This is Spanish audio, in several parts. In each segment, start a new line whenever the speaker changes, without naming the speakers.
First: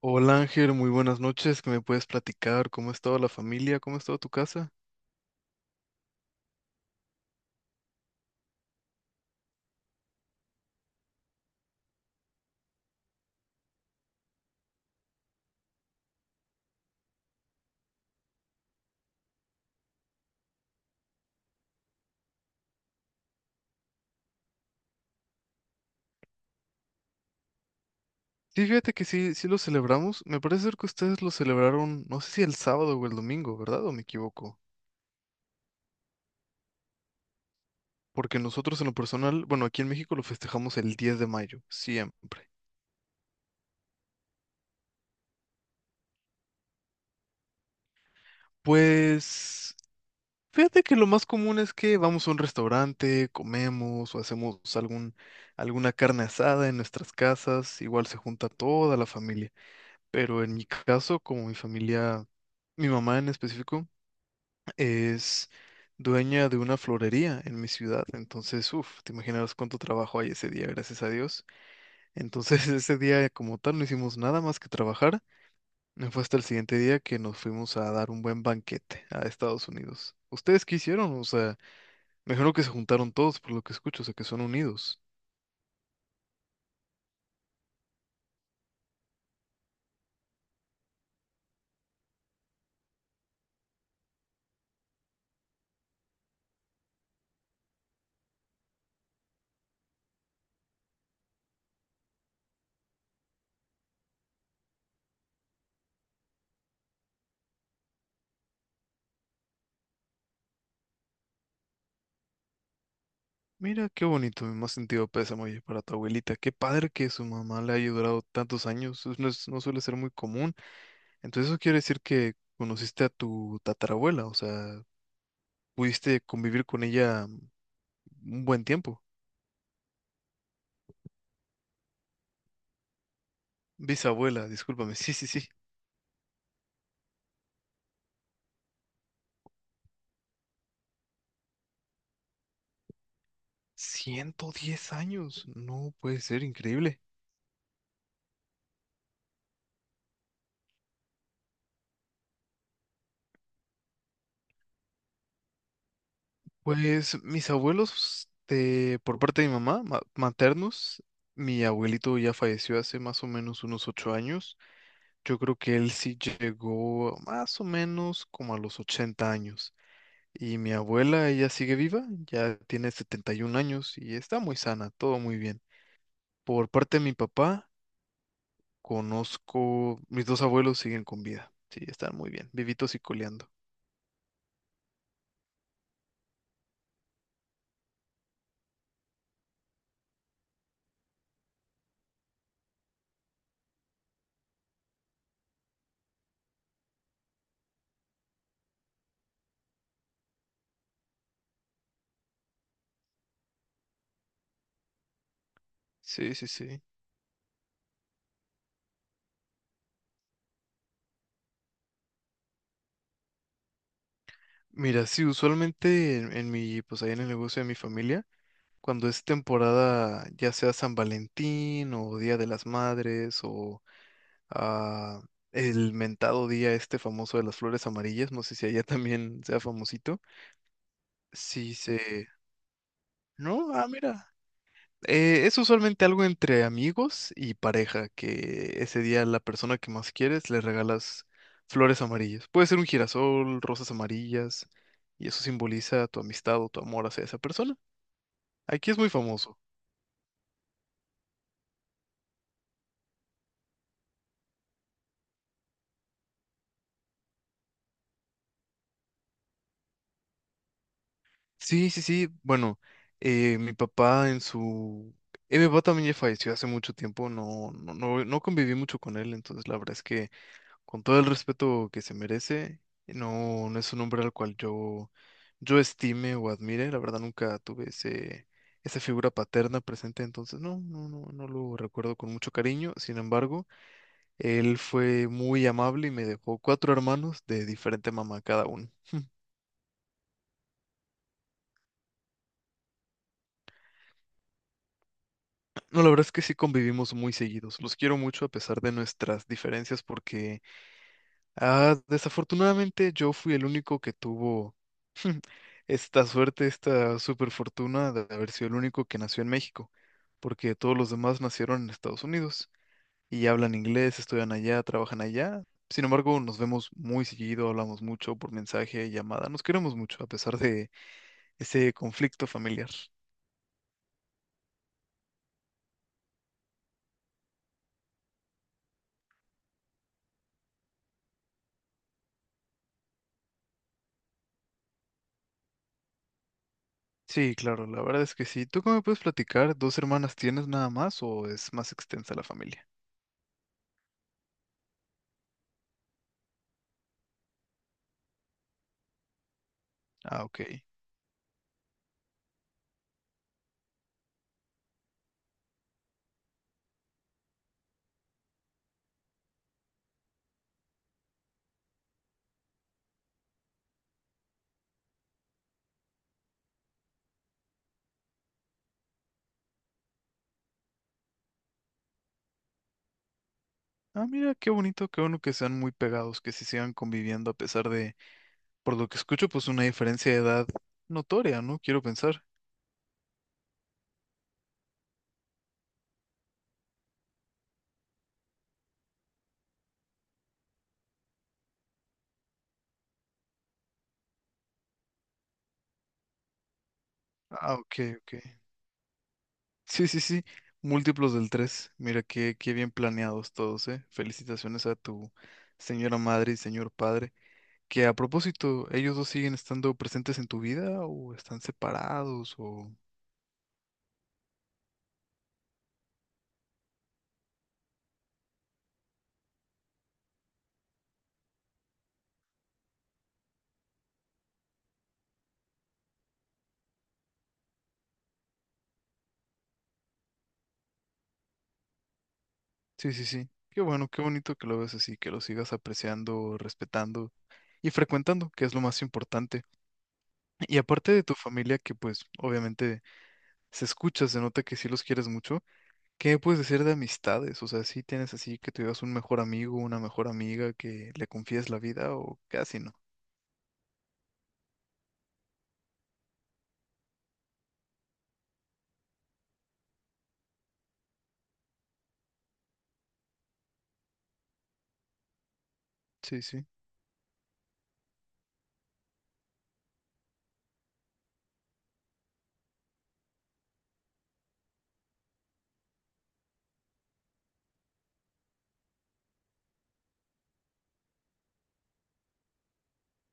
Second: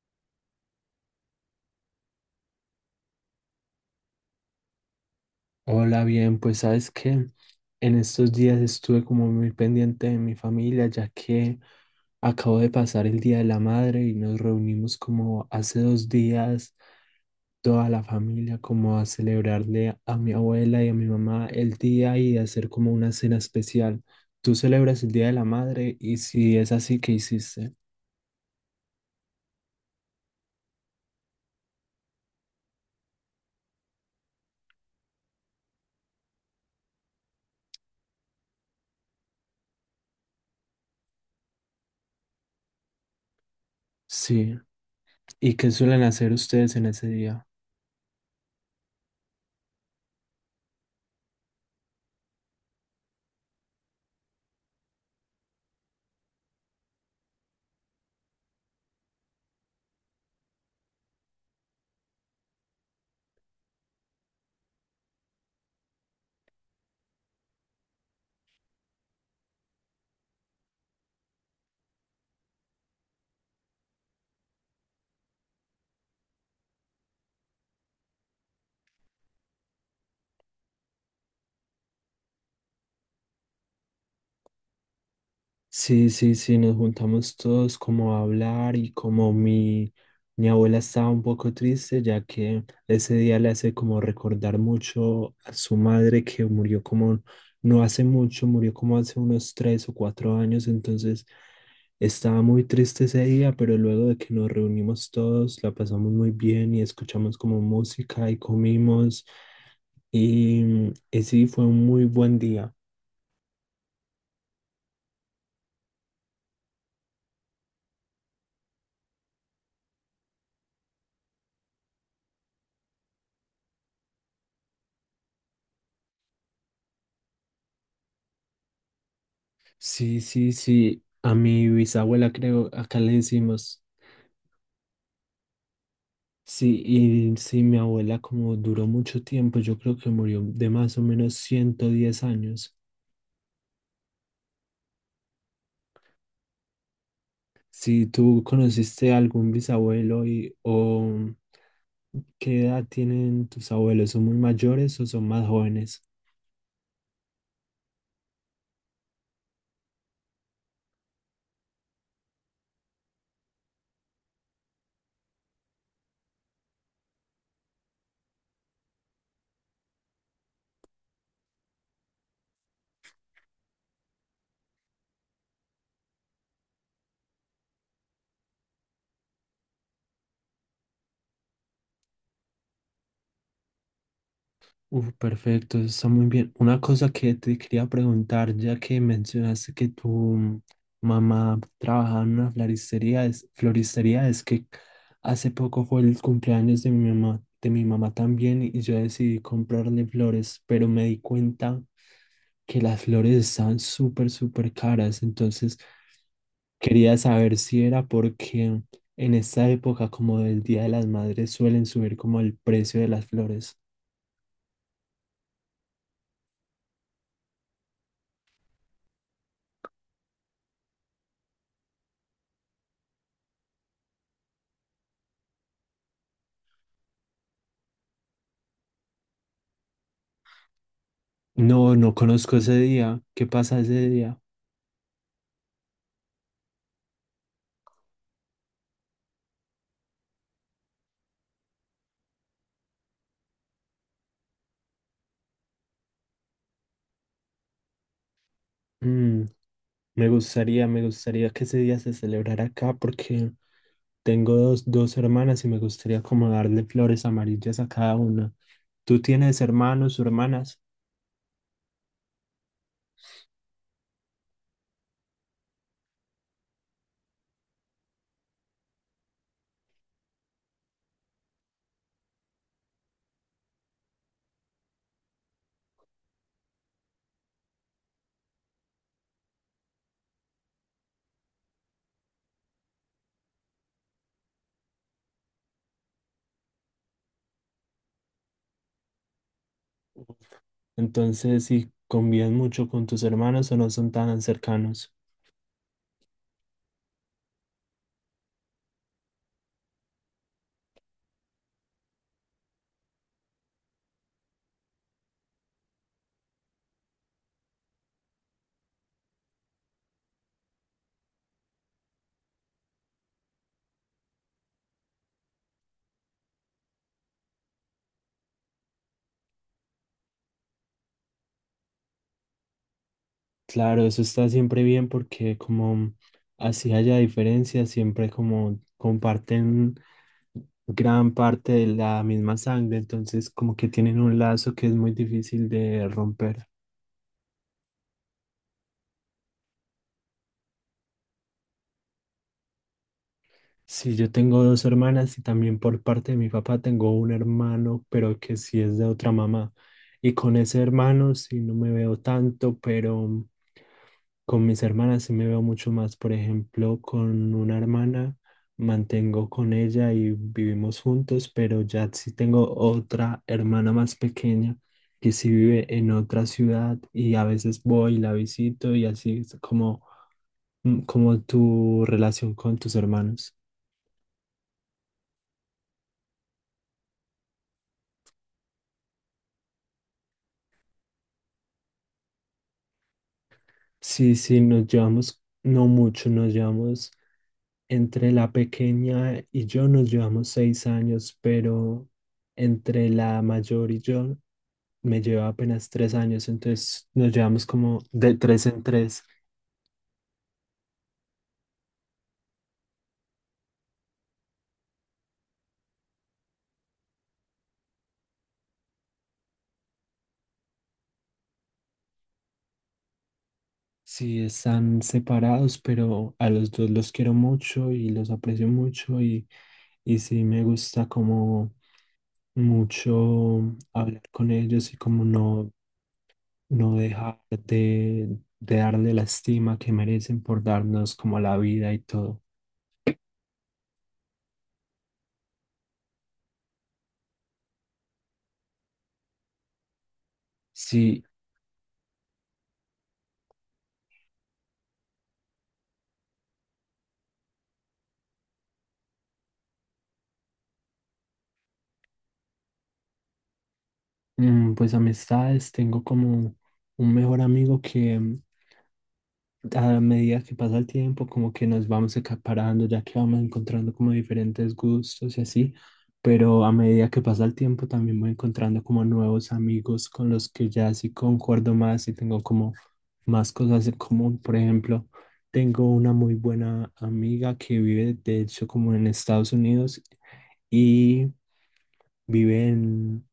Hola Ángel, muy buenas noches. ¿Qué me puedes platicar? ¿Cómo ha estado la familia? ¿Cómo ha estado tu casa?
Hola, bien, pues sabes que en estos días estuve como muy pendiente de mi familia, ya que acabo de pasar el Día de la Madre y nos reunimos como hace 2 días toda la familia como a celebrarle a mi abuela y a mi mamá el día y hacer como una cena especial. ¿Tú celebras el Día de la Madre? Y si es así, ¿qué hiciste?
Sí, fíjate que sí, sí lo celebramos. Me parece ser que ustedes lo celebraron, no sé si el sábado o el domingo, ¿verdad? ¿O me equivoco? Porque nosotros en lo personal, bueno, aquí en México lo festejamos el 10 de mayo, siempre.
Sí. ¿Y qué suelen hacer ustedes en ese día?
Pues fíjate que lo más común es que vamos a un restaurante, comemos o hacemos alguna carne asada en nuestras casas. Igual se junta toda la familia. Pero en mi caso, como mi familia, mi mamá en específico, es dueña de una florería en mi ciudad. Entonces, uff, te imaginarás cuánto trabajo hay ese día, gracias a Dios. Entonces, ese día como tal no hicimos nada más que trabajar. No. Fue hasta el siguiente día que nos fuimos a dar un buen banquete a Estados Unidos. ¿Ustedes qué hicieron? O sea, me imagino que se juntaron todos por lo que escucho, o sea, que son unidos.
Sí, sí, sí, nos juntamos todos como a hablar y como mi abuela estaba un poco triste, ya que ese día le hace como recordar mucho a su madre que murió como no hace mucho, murió como hace unos 3 o 4 años, entonces estaba muy triste ese día, pero luego de que nos reunimos todos, la pasamos muy bien y escuchamos como música y comimos y sí, fue un muy buen día.
Mira qué bonito, mi más sentido pésame, oye, para tu abuelita. Qué padre que su mamá le haya durado tantos años. Eso no, no suele ser muy común. Entonces eso quiere decir que conociste a tu tatarabuela, o sea, pudiste convivir con ella un buen tiempo.
Sí, sí, sí. A mi bisabuela creo, acá le decimos,
Bisabuela, discúlpame. Sí, sí, sí.
sí, y sí, mi abuela como duró mucho tiempo, yo creo que murió de más o menos 110 años.
110 años. No puede ser, increíble.
Si tú conociste a algún bisabuelo y, o qué edad tienen tus abuelos, ¿son muy mayores o son más jóvenes?
Pues mis abuelos, de, por parte de mi mamá, maternos, mi abuelito ya falleció hace más o menos unos 8 años. Yo creo que él sí llegó más o menos como a los 80 años. Y mi abuela, ella sigue viva, ya tiene 71 años y está muy sana, todo muy bien. Por parte de mi papá, conozco, mis dos abuelos siguen con vida. Sí, están muy bien, vivitos y coleando.
Uf, perfecto, está muy bien. Una cosa que te quería preguntar, ya que mencionaste que tu mamá trabajaba en una floristería, es que hace poco fue el cumpleaños de mi mamá también, y yo decidí comprarle flores, pero me di cuenta que las flores están súper, súper caras, entonces
Sí, sí, sí.
quería saber si era porque en esta época, como del Día de las Madres, suelen subir como el precio de las flores.
Mira, sí, usualmente en mi, pues ahí en el negocio de mi familia, cuando es temporada, ya sea San Valentín o Día de las Madres o ah, el mentado día este famoso de las flores amarillas, no sé si allá también sea famosito. Sí,
No, no
se...
conozco ese día. ¿Qué
No,
pasa ese
mira.
día?
Es usualmente algo entre amigos y pareja, que ese día a la persona que más quieres le regalas flores amarillas. Puede ser un girasol, rosas amarillas, y eso simboliza tu amistad o tu amor hacia esa persona. Aquí es muy
Mm,
famoso.
me gustaría que ese día se celebrara acá porque tengo dos hermanas y me gustaría como darle flores amarillas a cada una. ¿Tú tienes hermanos o hermanas?
Sí, sí, sí. Bueno, eh, mi papá en su... mi papá también ya falleció hace mucho tiempo, no, no, no, no conviví mucho con él, entonces la verdad es que con todo el respeto que se merece, no, no es un hombre al cual yo estime o admire, la verdad nunca tuve esa figura paterna presente, entonces no, no, no, no lo recuerdo con mucho cariño, sin embargo, él fue muy amable y me dejó cuatro hermanos de diferente mamá cada uno.
Entonces, si convives mucho con tus hermanos o no son tan cercanos.
No, la verdad es que sí convivimos muy seguidos. Los quiero mucho a pesar de nuestras diferencias porque desafortunadamente yo fui el único que tuvo esta suerte, esta super fortuna de haber sido el único que nació en México, porque todos los demás nacieron en Estados Unidos y hablan inglés, estudian allá, trabajan allá. Sin embargo, nos vemos muy seguido, hablamos mucho por mensaje, llamada. Nos queremos mucho a pesar de ese conflicto familiar.
Claro, eso está siempre bien porque como así haya diferencias, siempre como comparten gran parte de la misma sangre, entonces como que tienen un lazo que es muy difícil de romper.
Sí, claro, la verdad es que sí. ¿Tú cómo me puedes platicar? ¿Dos hermanas tienes nada más o es más extensa la familia?
Sí, yo tengo 2 hermanas y también por parte de mi papá tengo un hermano, pero que sí es de otra mamá. Y
Ah,
con ese
ok.
hermano sí no me veo tanto, pero con mis hermanas sí me veo mucho más. Por ejemplo, con una hermana mantengo con ella y vivimos juntos, pero ya sí tengo otra hermana más pequeña que sí vive en otra ciudad y a veces voy y la visito y así es como tu relación con tus hermanos.
Ah, mira, qué bonito, qué bueno que sean muy pegados, que se sigan conviviendo a pesar de, por lo que escucho, pues una diferencia de edad notoria, ¿no? Quiero pensar.
Sí, sí, nos llevamos, no mucho, nos llevamos, entre la pequeña y yo nos llevamos 6 años, pero entre la mayor y yo me lleva apenas 3 años, entonces nos llevamos
Ah, ok,
como de
ok.
tres en tres.
Sí, sí, sí. Múltiplos del 3. Mira, qué bien planeados todos, ¿eh? Felicitaciones a tu señora madre y señor padre. Que a propósito, ¿ellos dos siguen estando presentes en tu vida o están separados o?
Sí, están separados, pero a los dos los quiero mucho y los aprecio mucho y sí me gusta como mucho hablar con ellos y como no dejar de darle la estima que merecen por darnos como la vida y todo.
Sí, sí, sí. Qué bueno, qué bonito que lo ves así, que lo sigas apreciando, respetando y frecuentando, que es lo más importante. Y aparte de
Sí,
tu familia, que pues obviamente se escucha, se nota que sí los quieres mucho, ¿qué me puedes decir de amistades? O sea, ¿si tienes así que tuvieras un mejor amigo, una mejor amiga que le confíes la vida o casi no?
mm, pues amistades, tengo como un mejor amigo que, a medida que pasa el tiempo, como que nos vamos acaparando, ya que vamos encontrando como diferentes gustos y así,
Sí,
pero
sí.
a medida que pasa el tiempo también voy encontrando como nuevos amigos con los que ya sí concuerdo más y tengo como más cosas en común. Por ejemplo, tengo una muy buena amiga que vive de hecho como en Estados Unidos y vive en,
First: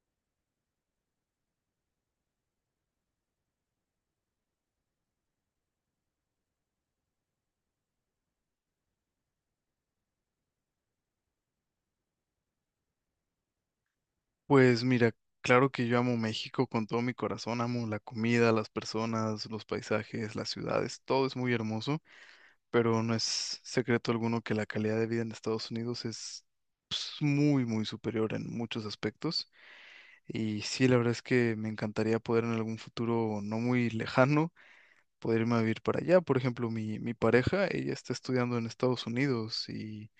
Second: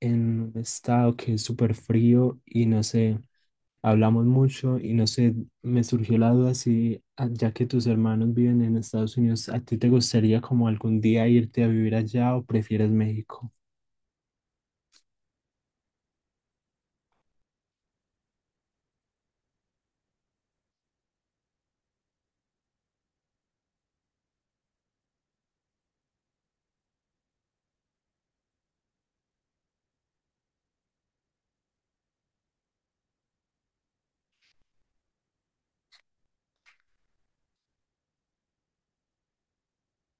en un estado que es súper frío y no sé hablamos mucho y no sé, me surgió la duda si, ya que tus hermanos viven en Estados Unidos, ¿a ti te gustaría como algún día irte a vivir allá o prefieres México?
Pues mira, claro que yo amo México con todo mi corazón, amo la comida, las personas, los paisajes, las ciudades, todo es muy hermoso. Pero no es secreto alguno que la calidad de vida en Estados Unidos es, pues, muy, muy superior en muchos aspectos. Y sí, la verdad es que me encantaría poder en algún futuro no muy lejano poder irme a vivir para allá. Por ejemplo, mi pareja, ella está estudiando en Estados Unidos y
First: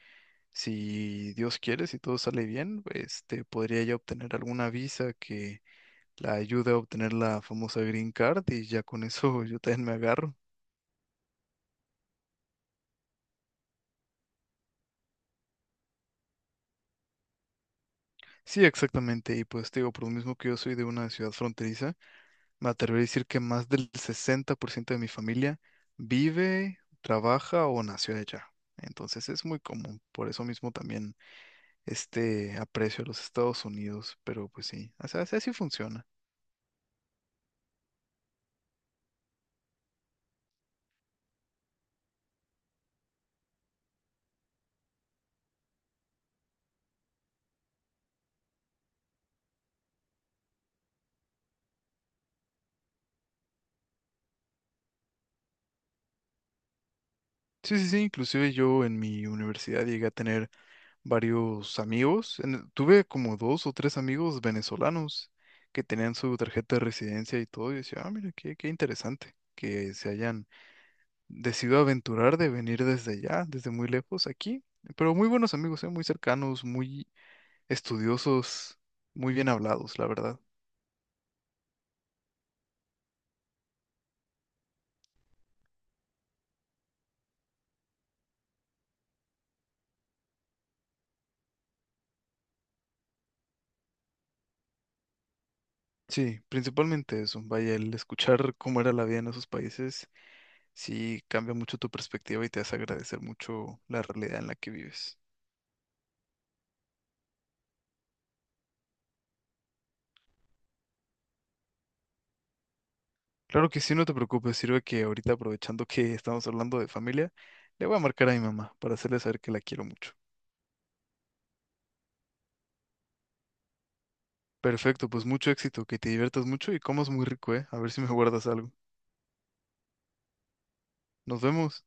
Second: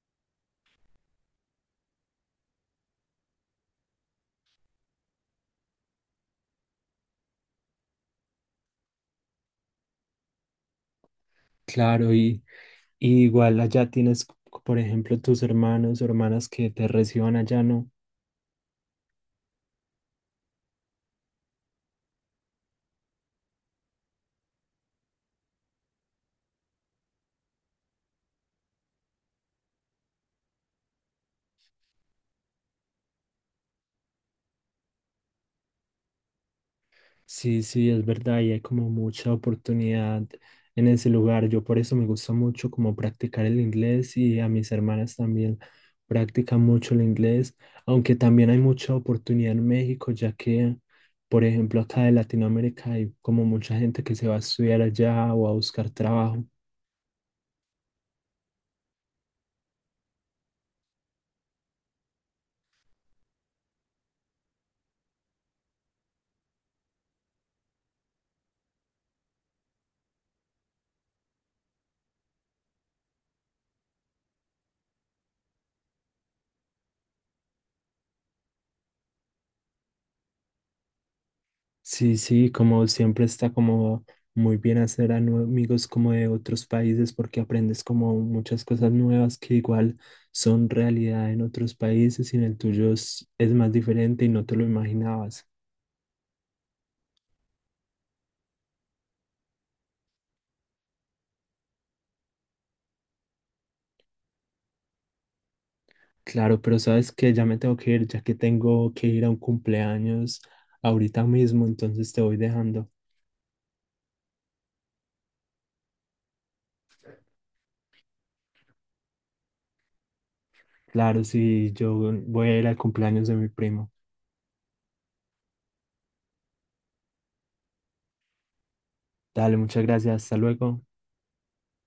si Dios quiere, si todo sale bien, podría ella obtener alguna visa que la ayude a obtener la famosa Green Card y ya con eso yo también me agarro.
Claro, y igual allá tienes, por ejemplo, tus hermanos o hermanas que te reciban allá, ¿no?
Sí, exactamente. Y pues te digo, por lo mismo que yo soy de una ciudad fronteriza, me atrevería a decir que más del 60% de mi familia vive, trabaja o nació allá. Entonces es muy común. Por eso mismo también este aprecio a los Estados Unidos. Pero pues sí, o sea, así así funciona.
Sí, sí, es verdad, y hay como mucha oportunidad en ese lugar. Yo por eso me gusta mucho como practicar el inglés y a mis hermanas también practican mucho el inglés, aunque también hay mucha oportunidad en México, ya que, por ejemplo, acá de Latinoamérica hay como mucha gente que se va a estudiar allá o a buscar trabajo.
Sí, sí, sí. Inclusive yo en mi universidad llegué a tener varios amigos. Tuve como dos o tres amigos venezolanos que tenían su tarjeta de residencia y todo. Y decía, ah, mira, qué interesante que se hayan decido aventurar de venir desde allá, desde muy lejos, aquí. Pero muy buenos amigos, ¿eh? Muy cercanos, muy estudiosos, muy bien hablados, la verdad.
Sí, sí, como siempre está como muy bien hacer a amigos como de otros países porque aprendes como muchas cosas nuevas que igual son realidad en otros países y en el tuyo es más diferente y no te lo imaginabas.
Sí, principalmente eso. Vaya, el escuchar cómo era la vida en esos países, sí cambia mucho tu perspectiva y te hace agradecer mucho la realidad en la que vives.
Claro, pero sabes que ya me tengo que ir, ya que tengo que ir a un cumpleaños ahorita mismo, entonces te voy dejando.
Claro que sí, no te preocupes, sirve que ahorita aprovechando que estamos hablando de familia, le voy a marcar a mi mamá para hacerle saber que la quiero mucho.
Claro, sí, yo voy a ir al cumpleaños de mi primo.
Perfecto, pues mucho éxito, que te diviertas mucho y comas muy rico, ¿eh? A ver si me guardas algo.
Dale, muchas gracias, hasta luego.
Nos vemos.